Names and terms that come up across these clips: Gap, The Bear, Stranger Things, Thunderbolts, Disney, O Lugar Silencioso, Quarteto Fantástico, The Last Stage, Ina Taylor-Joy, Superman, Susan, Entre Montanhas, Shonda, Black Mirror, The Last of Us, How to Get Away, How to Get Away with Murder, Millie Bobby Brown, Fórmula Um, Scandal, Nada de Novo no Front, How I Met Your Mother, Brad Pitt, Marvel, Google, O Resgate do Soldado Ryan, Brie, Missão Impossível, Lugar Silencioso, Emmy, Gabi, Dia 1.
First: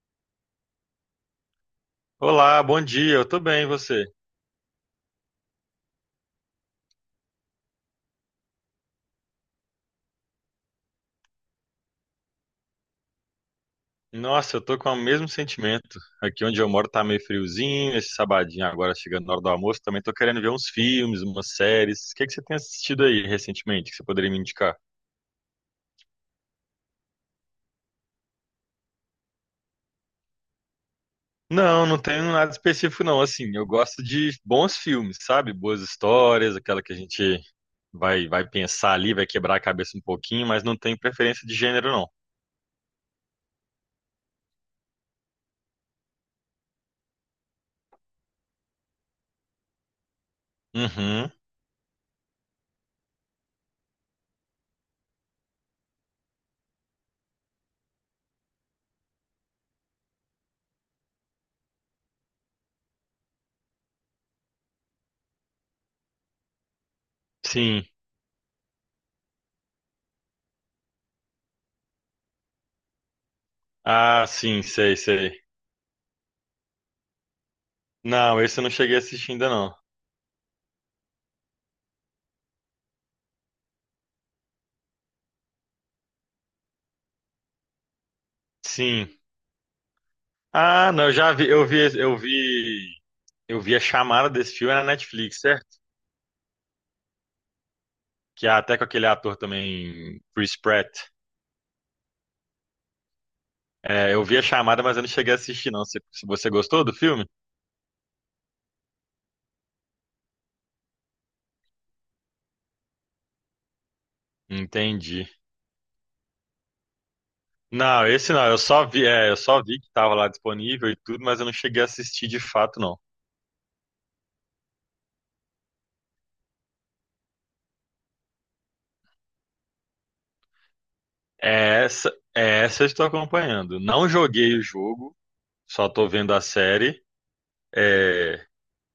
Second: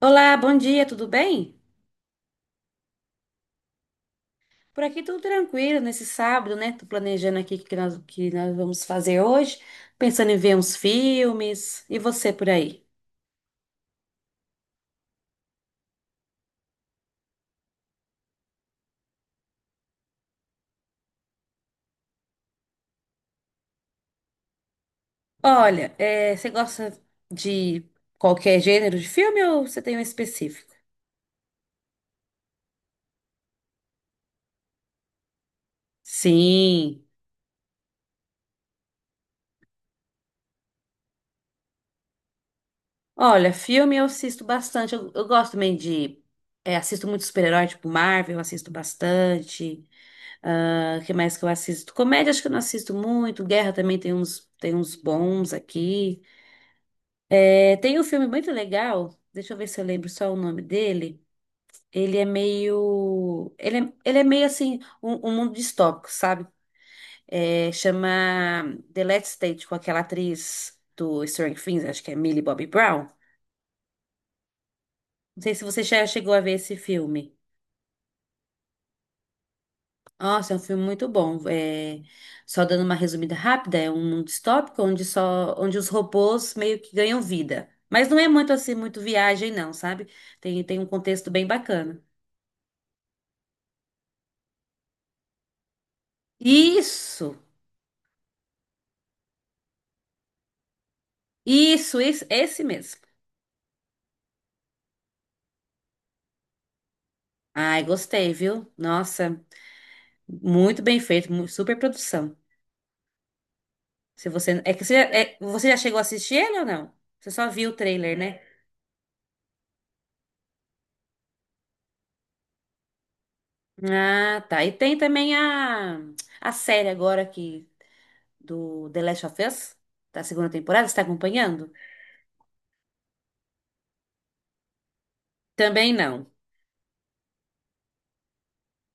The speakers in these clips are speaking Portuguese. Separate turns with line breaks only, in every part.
Olá, bom dia, tudo bem?
Olá, bom dia. Eu tô bem, e você?
Por aqui tudo tranquilo nesse sábado, né? Tô planejando aqui o que nós vamos fazer hoje, pensando em ver uns filmes. E você por aí?
Nossa, eu tô com o mesmo sentimento. Aqui onde eu moro tá meio friozinho, esse sabadinho agora chegando na hora do almoço, também tô querendo ver uns filmes, umas séries. O que que você tem assistido aí recentemente que você poderia me indicar?
Olha, você gosta de qualquer gênero de filme ou você tem um específico?
Não, não tenho nada específico não, assim, eu gosto de bons filmes, sabe? Boas histórias, aquela que a
Sim.
gente vai pensar ali, vai quebrar a cabeça um pouquinho, mas não tenho preferência de gênero não.
Olha, filme eu assisto bastante. Eu gosto também de. Assisto muito super-herói, tipo Marvel, eu assisto bastante. O que
Uhum.
mais que eu assisto? Comédia, acho que eu não assisto muito. Guerra também tem uns bons aqui. É, tem um filme muito legal, deixa eu ver se eu lembro só o nome dele. Ele é meio. Ele é meio assim, um mundo distópico, sabe? É,
Sim.
chama The Last Stage, com aquela atriz do Stranger Things, acho que é Millie Bobby Brown.
Ah, sim, sei,
Não
sei.
sei se você já chegou a ver esse filme.
Não, esse eu não cheguei a assistir ainda não.
Nossa, é um filme muito bom. É, só dando uma resumida rápida, é um mundo distópico onde os robôs meio que ganham vida. Mas não é muito assim, muito
Sim.
viagem, não, sabe? Tem um
Ah, não, eu
contexto
já
bem
vi, eu vi,
bacana.
eu vi, eu vi a chamada desse filme na Netflix, certo?
Isso!
Que é até com aquele ator também, Chris Pratt.
Isso, esse mesmo.
É, eu vi a chamada, mas eu não cheguei a assistir, não. Você gostou do filme?
Ai, gostei, viu? Nossa, muito bem feito, super produção. Se você, é que você,
Entendi.
é- você já chegou a assistir ele ou não? Você só viu o
Não,
trailer,
esse
né?
não, eu só vi, eu só vi que tava lá disponível e tudo, mas eu não cheguei a assistir de fato, não.
Ah, tá. E tem também a série agora aqui do The Last of Us, da segunda temporada, você tá acompanhando?
É essa, é essa eu estou acompanhando. Não joguei o jogo, só
Também
tô
não.
vendo a série. É,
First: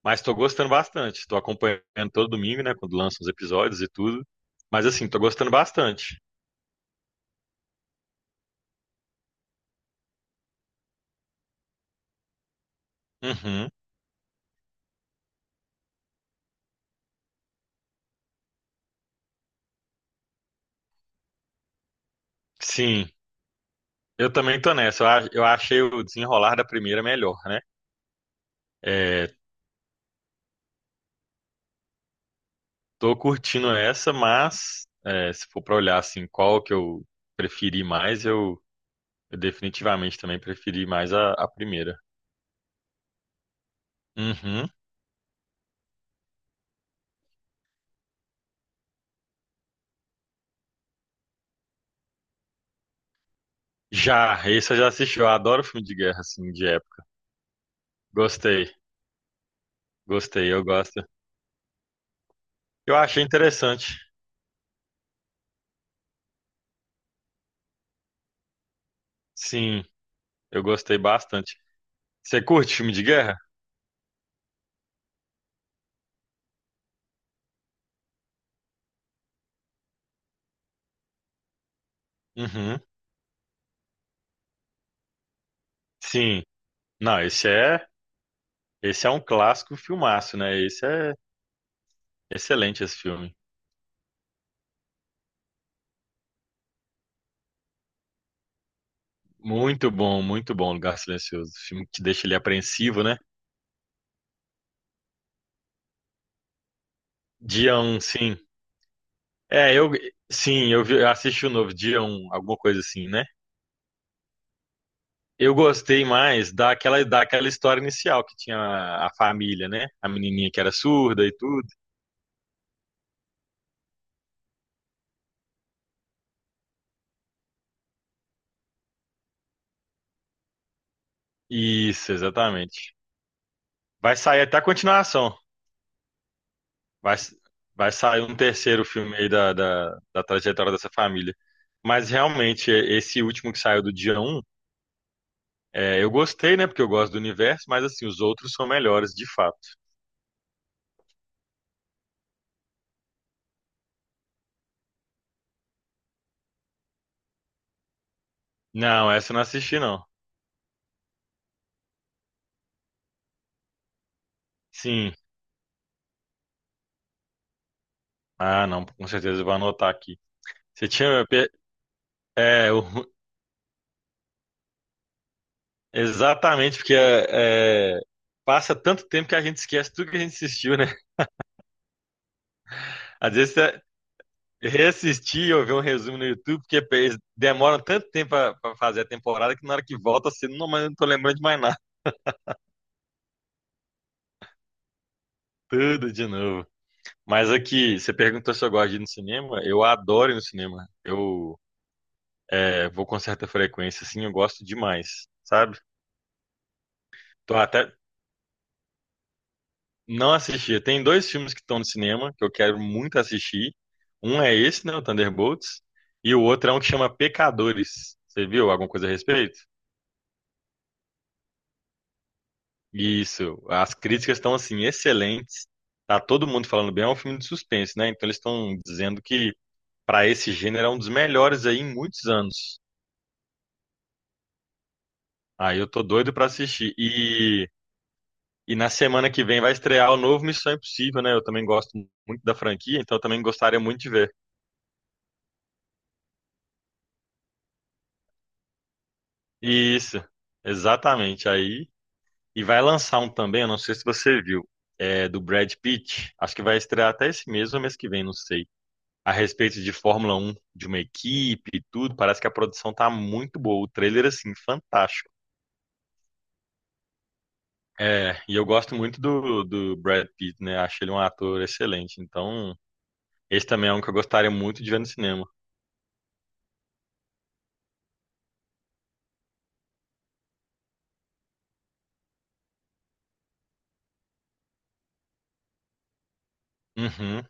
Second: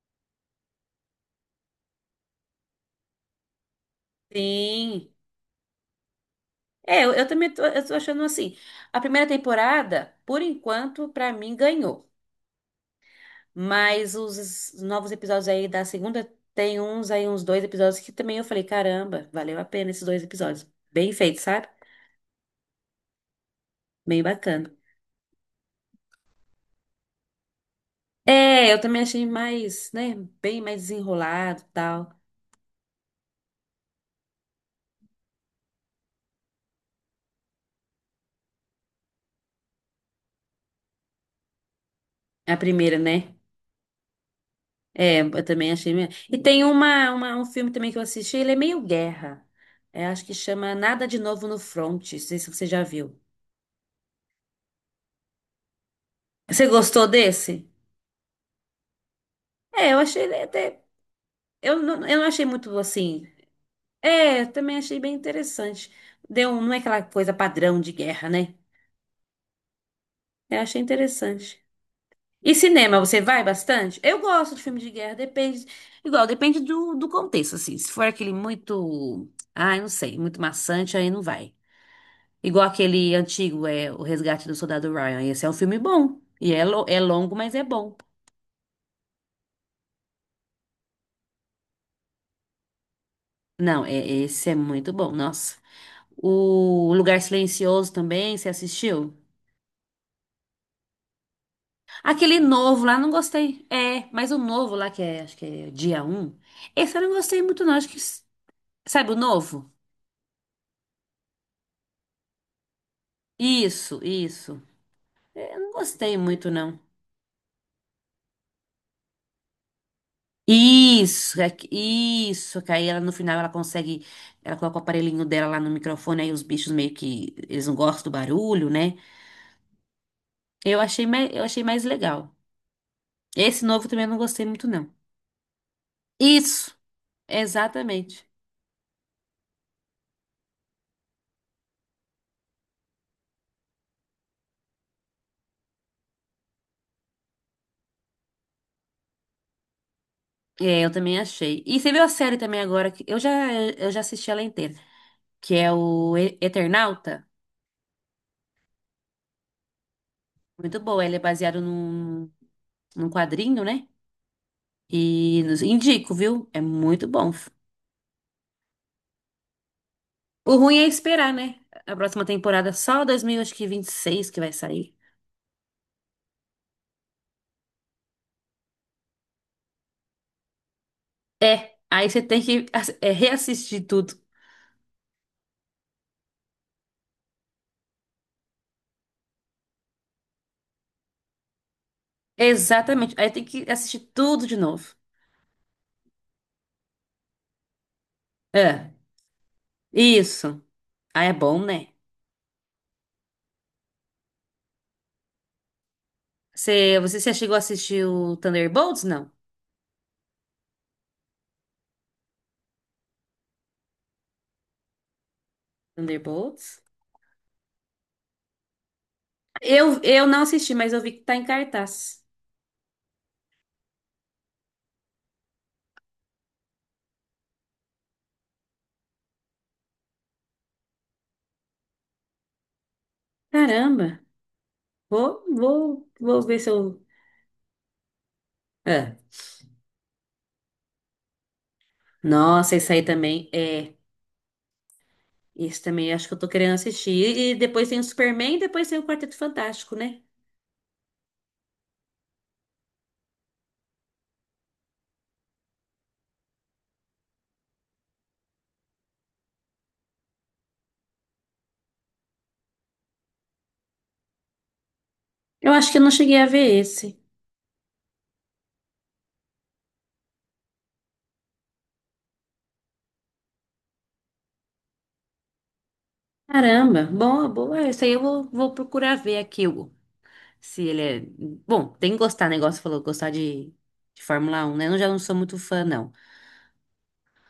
Mas tô gostando bastante. Tô acompanhando todo domingo, né? Quando lançam os episódios e tudo. Mas assim,
Sim.
tô gostando bastante.
É, eu tô achando assim, a primeira temporada, por enquanto, pra mim, ganhou.
Uhum.
Mas os novos episódios aí da segunda, tem uns dois episódios que também eu falei, caramba, valeu a pena esses dois episódios. Bem feito, sabe?
Sim,
Bem
eu também
bacana.
tô nessa. Eu achei o desenrolar da primeira melhor, né?
É, eu também achei
É,
mais, né, bem mais desenrolado e tal.
tô curtindo essa, mas é, se for pra olhar assim, qual que preferi mais, eu, eu definitivamente também preferi mais a primeira.
A primeira, né?
Uhum.
É, eu também achei. E tem um filme também que eu assisti, ele é meio guerra. É, acho que chama Nada de Novo no Front, não sei se você já viu.
Já, esse eu já assisti. Eu adoro filme de guerra, assim, de
Você
época.
gostou desse?
Gostei,
É, eu achei ele
gostei, eu
até.
gosto.
Eu não achei muito
Eu achei
assim.
interessante.
É, também achei bem interessante. Deu, um, não é aquela coisa padrão de guerra, né?
Sim.
Eu
Eu
achei
gostei bastante.
interessante.
Você
E
curte filme
cinema,
de
você
guerra?
vai bastante? Eu gosto de filme de guerra, depende. Igual, depende do contexto, assim. Se for aquele muito. Ah não sei, muito maçante, aí não vai. Igual
Uhum.
aquele antigo, é O Resgate do Soldado Ryan. Esse é um filme bom.
Sim.
E é, é
Não,
longo,
esse
mas é
é,
bom.
esse é um clássico filmaço, né? Esse é excelente esse filme.
Não, é, esse é muito bom, nossa. O Lugar Silencioso também, você assistiu?
Muito bom, Lugar Silencioso. Filme que deixa ele
Aquele novo lá,
apreensivo,
não
né?
gostei. É, mas o novo lá, que é, acho que é dia um, esse eu não gostei muito, não.
Dia
Acho que,
1, sim.
sabe o novo?
É, eu eu assisti o novo Dia 1, alguma coisa assim, né?
Isso. É,
Eu
eu não
gostei
gostei muito,
mais
não.
daquela história inicial que tinha a família, né? A menininha que era surda e
Isso,
tudo.
isso. Que aí ela, no final, ela consegue, ela coloca o aparelhinho dela lá no microfone, aí os bichos meio que, eles não gostam do barulho, né? Eu achei, eu achei mais
Isso,
legal.
exatamente.
Esse novo também eu não
Vai sair
gostei
até a
muito, não.
continuação.
Isso,
Vai, vai sair
exatamente.
um terceiro filme aí da trajetória dessa família. Mas realmente, esse último que saiu do dia 1, eu gostei, né? Porque eu gosto do universo, mas assim, os outros são melhores, de fato.
É, eu também achei. E você viu a série também agora? Que eu já, eu já assisti ela inteira. Que é o Eternauta.
Não, essa eu não assisti, não.
Muito boa, ele é baseado num quadrinho, né?
Sim.
E indico, viu? É muito bom.
Ah, não, com certeza eu vou anotar aqui.
O ruim é
Você tinha.
esperar,
pe-
né? A próxima
É,
temporada,
o-
só 2026 que vinte e seis que vai sair.
exatamente, porque passa tanto tempo que a gente esquece tudo que a gente assistiu, né?
É, aí você tem que
Às vezes é,
reassistir tudo.
Reassistir ou ver um resumo no YouTube, porque eles demoram tanto tempo pra fazer a temporada que na hora que volta assim, não, mas eu não tô lembrando de mais nada.
Exatamente, aí tem que assistir tudo de novo.
Tudo de novo. Mas aqui, você perguntou se eu gosto
É,
de ir no cinema. Eu adoro ir no
isso.
cinema.
Ah, é
Eu
bom, né?
é, vou com certa frequência, assim, eu gosto demais, sabe?
Você chegou
Tô
a
até
assistir o Thunderbolts? Não.
não assisti. Tem dois filmes que estão no cinema que eu quero muito assistir. Um é esse, né, o Thunderbolts, e o outro é um
Thunderbolts?
que chama Pecadores. Você viu alguma coisa a respeito?
Eu não assisti, mas eu vi que tá em cartaz.
Isso, as críticas estão assim excelentes. Tá todo mundo falando bem, é um filme de suspense, né? Então eles estão dizendo que para esse gênero é um dos melhores aí em muitos anos.
Caramba. Vou,
Aí eu tô
vou,
doido
vou
para
ver se
assistir.
eu.
E na
É.
semana que vem vai estrear o novo Missão Impossível, né? Eu também gosto muito da
Nossa, isso
franquia,
aí
então eu também
também
gostaria
é.
muito de ver.
Isso também acho que eu tô querendo assistir. E depois tem o Superman, depois tem o Quarteto Fantástico, né?
Isso, exatamente. Aí e vai lançar um também, eu não sei se você viu, é do Brad Pitt. Acho que vai estrear até esse mês ou mês que vem, não sei. A respeito de Fórmula Um, de uma equipe e tudo, parece que a produção tá muito boa. O trailer, assim, fantástico.
Eu acho que eu não cheguei a ver esse.
É, e eu gosto muito do Brad Pitt, né? Acho ele um ator excelente. Então, esse também é um que eu gostaria muito de ver no cinema.
Caramba, boa, boa. Isso aí eu vou procurar ver aqui, Hugo. Se ele é. Bom, tem que gostar, negócio falou, gostar de Fórmula Um, né? Eu já não sou muito fã, não.
Uhum.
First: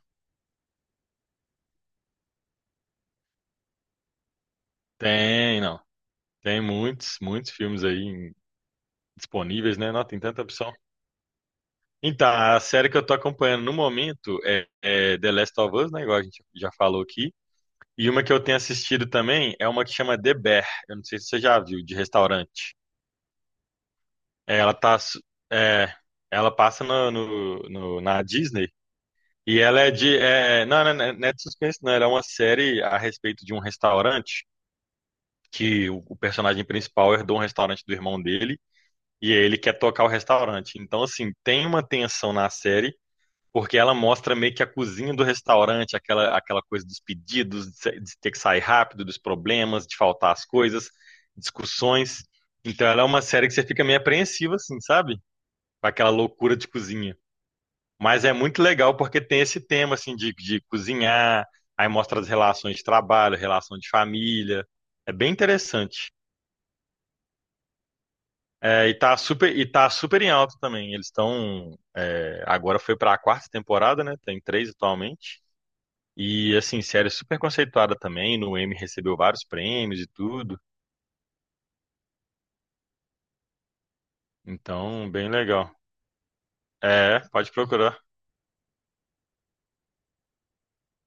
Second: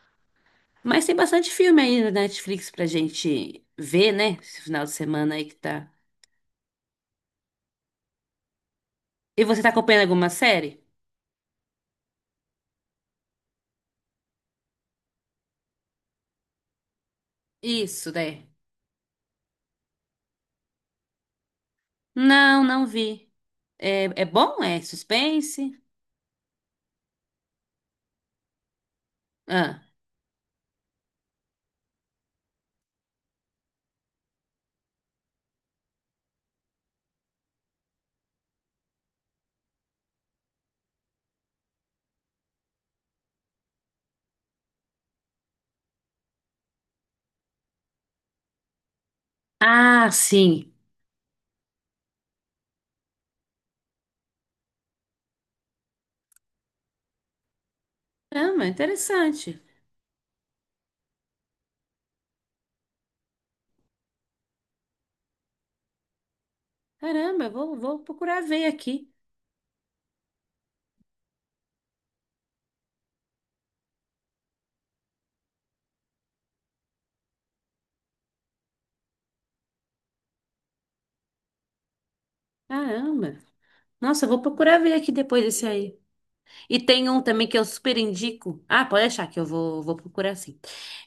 Mas tem bastante filme aí na Netflix pra gente ver, né? Esse final de semana aí que
Tem, não.
tá.
Tem muitos filmes aí
E você tá
disponíveis, né?
acompanhando
Não, tem
alguma
tanta opção.
série?
Então, a série que eu tô acompanhando no momento é The Last of Us, né? Igual a gente já falou aqui. E
Isso,
uma que eu
né?
tenho assistido também é uma que chama The Bear. Eu não sei se você já viu, de
Não,
restaurante.
não vi. É, é
É,
bom?
ela
É
tá, su-
suspense?
é, ela passa na Disney e
Ah,
ela é de, não é de suspense, não. Ela é uma série a respeito de um restaurante que o personagem principal herdou um restaurante do irmão dele e aí ele quer tocar o restaurante. Então, assim, tem uma tensão na série porque ela mostra meio que a cozinha do restaurante, aquela coisa dos pedidos, de ter que sair rápido, dos problemas, de
ah,
faltar as
sim.
coisas, discussões. Então, ela é uma série que você fica meio apreensiva, assim, sabe? Com aquela loucura de cozinha. Mas é muito
Caramba,
legal porque tem esse
interessante.
tema assim de cozinhar, aí mostra as relações de trabalho, relação de família. É bem interessante.
Caramba, vou procurar ver aqui.
E tá super em alta também. Agora foi para a quarta temporada, né? Tem três atualmente. E assim, série super conceituada também. No Emmy recebeu vários prêmios e tudo.
Caramba. Nossa, eu vou procurar ver
Então,
aqui
bem
depois desse
legal.
aí. E tem um
É,
também
pode
que eu super
procurar.
indico. Ah, pode achar que eu vou procurar sim.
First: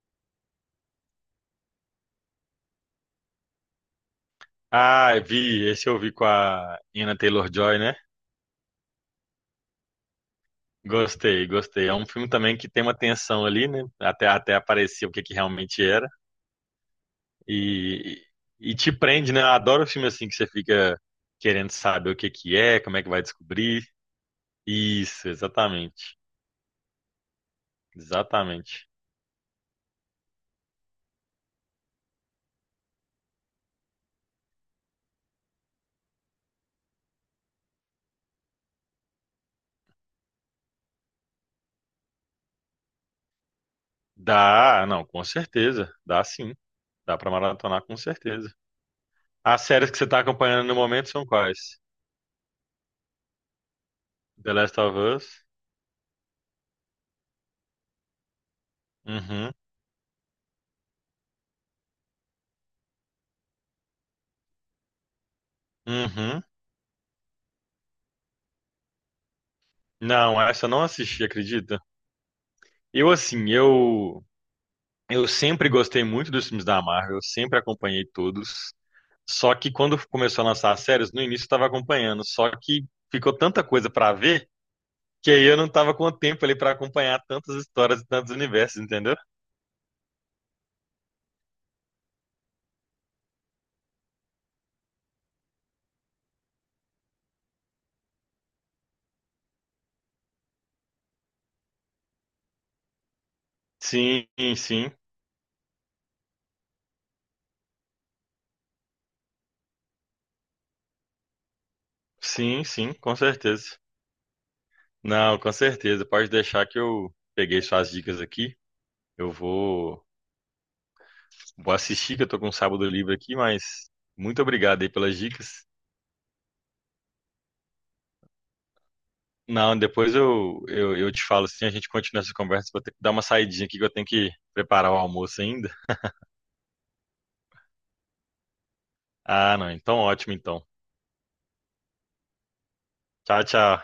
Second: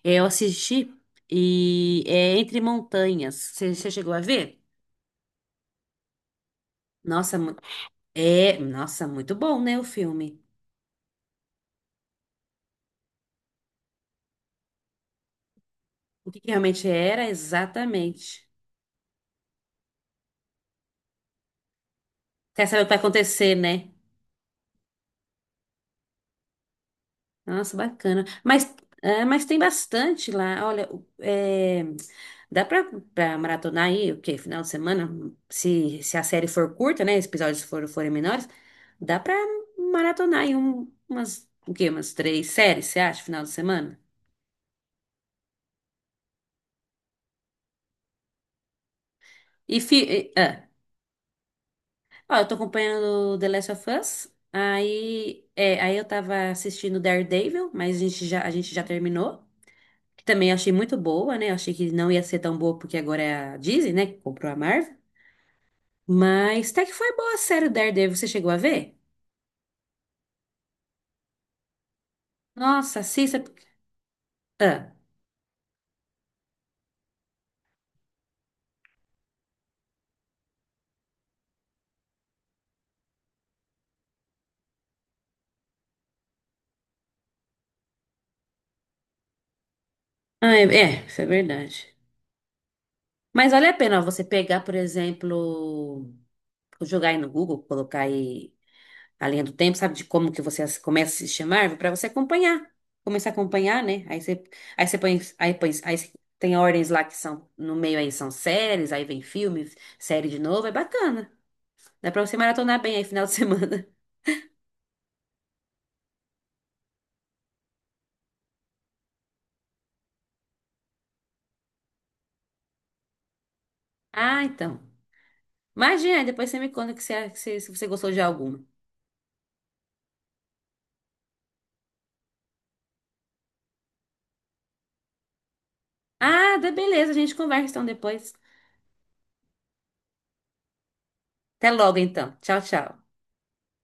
É, eu assisti e é Entre Montanhas. Você chegou a ver?
Ah, vi, esse eu vi com a Ina
Nossa,
Taylor-Joy, né?
nossa, muito bom, né, o filme.
Gostei. É um filme também que tem uma tensão ali, né? Até aparecer o que, que realmente era.
O que que realmente era,
E,
exatamente.
e te prende, né? Eu adoro filme assim que você fica querendo saber o que, que
Quer
é,
saber o que
como
vai
é que vai
acontecer,
descobrir.
né?
Isso, exatamente.
Nossa, bacana. Mas,
Exatamente.
é, mas tem bastante lá. Olha, dá pra, pra maratonar aí, o quê? Final de semana? Se a série for curta, né? Os episódios forem menores, dá pra maratonar aí o quê? Umas três séries, você acha, final de semana?
Dá, não, com certeza. Dá sim. Dá pra maratonar com certeza. As
E,
séries que
fi,
você tá
e- ah.
acompanhando no momento são quais?
Ó, eu tô acompanhando The Last of Us.
The Last of Us?
Aí, é, aí eu tava assistindo Daredevil, mas a gente já terminou.
Uhum.
Que também achei muito boa, né? Achei que não ia ser tão boa porque agora é a Disney, né, que comprou a Marvel.
Uhum.
Mas até que foi boa a série do Daredevil, você chegou a ver?
Não, essa eu não assisti, acredita?
Nossa,
Eu
assista.
assim,
Ah,
eu sempre gostei muito dos filmes da Marvel, eu sempre acompanhei todos. Só que quando começou a lançar as séries, no início eu estava acompanhando, só que ficou tanta coisa para ver que aí eu não estava com o tempo ali para acompanhar tantas histórias e tantos universos, entendeu?
ah, é, é, isso é verdade. Mas vale a pena ó, você pegar, por exemplo, jogar aí no Google, colocar aí a linha do tempo, sabe, de como que você começa a se chamar para você acompanhar. Começar a acompanhar, né?
Sim, sim,
Aí você põe, tem ordens lá que são, no meio aí são séries, aí vem filme, série de novo, é bacana. Dá pra você
sim,
maratonar
sim,
bem aí
com
final de
certeza.
semana.
Não, com certeza. Pode deixar que eu peguei suas dicas aqui. Eu vou, vou assistir, que eu tô com um sábado livre aqui, mas
Ah,
muito
então.
obrigado aí pelas dicas.
Imagina, aí depois você me conta se você gostou de alguma.
Não, depois eu te falo assim, a gente continua essa conversa. Vou ter que dar uma saidinha aqui que eu tenho que preparar o almoço ainda.
Ah, dá beleza, a gente conversa então depois.
Ah, não, então ótimo então.
Até logo então. Tchau, tchau.
Tchau, tchau.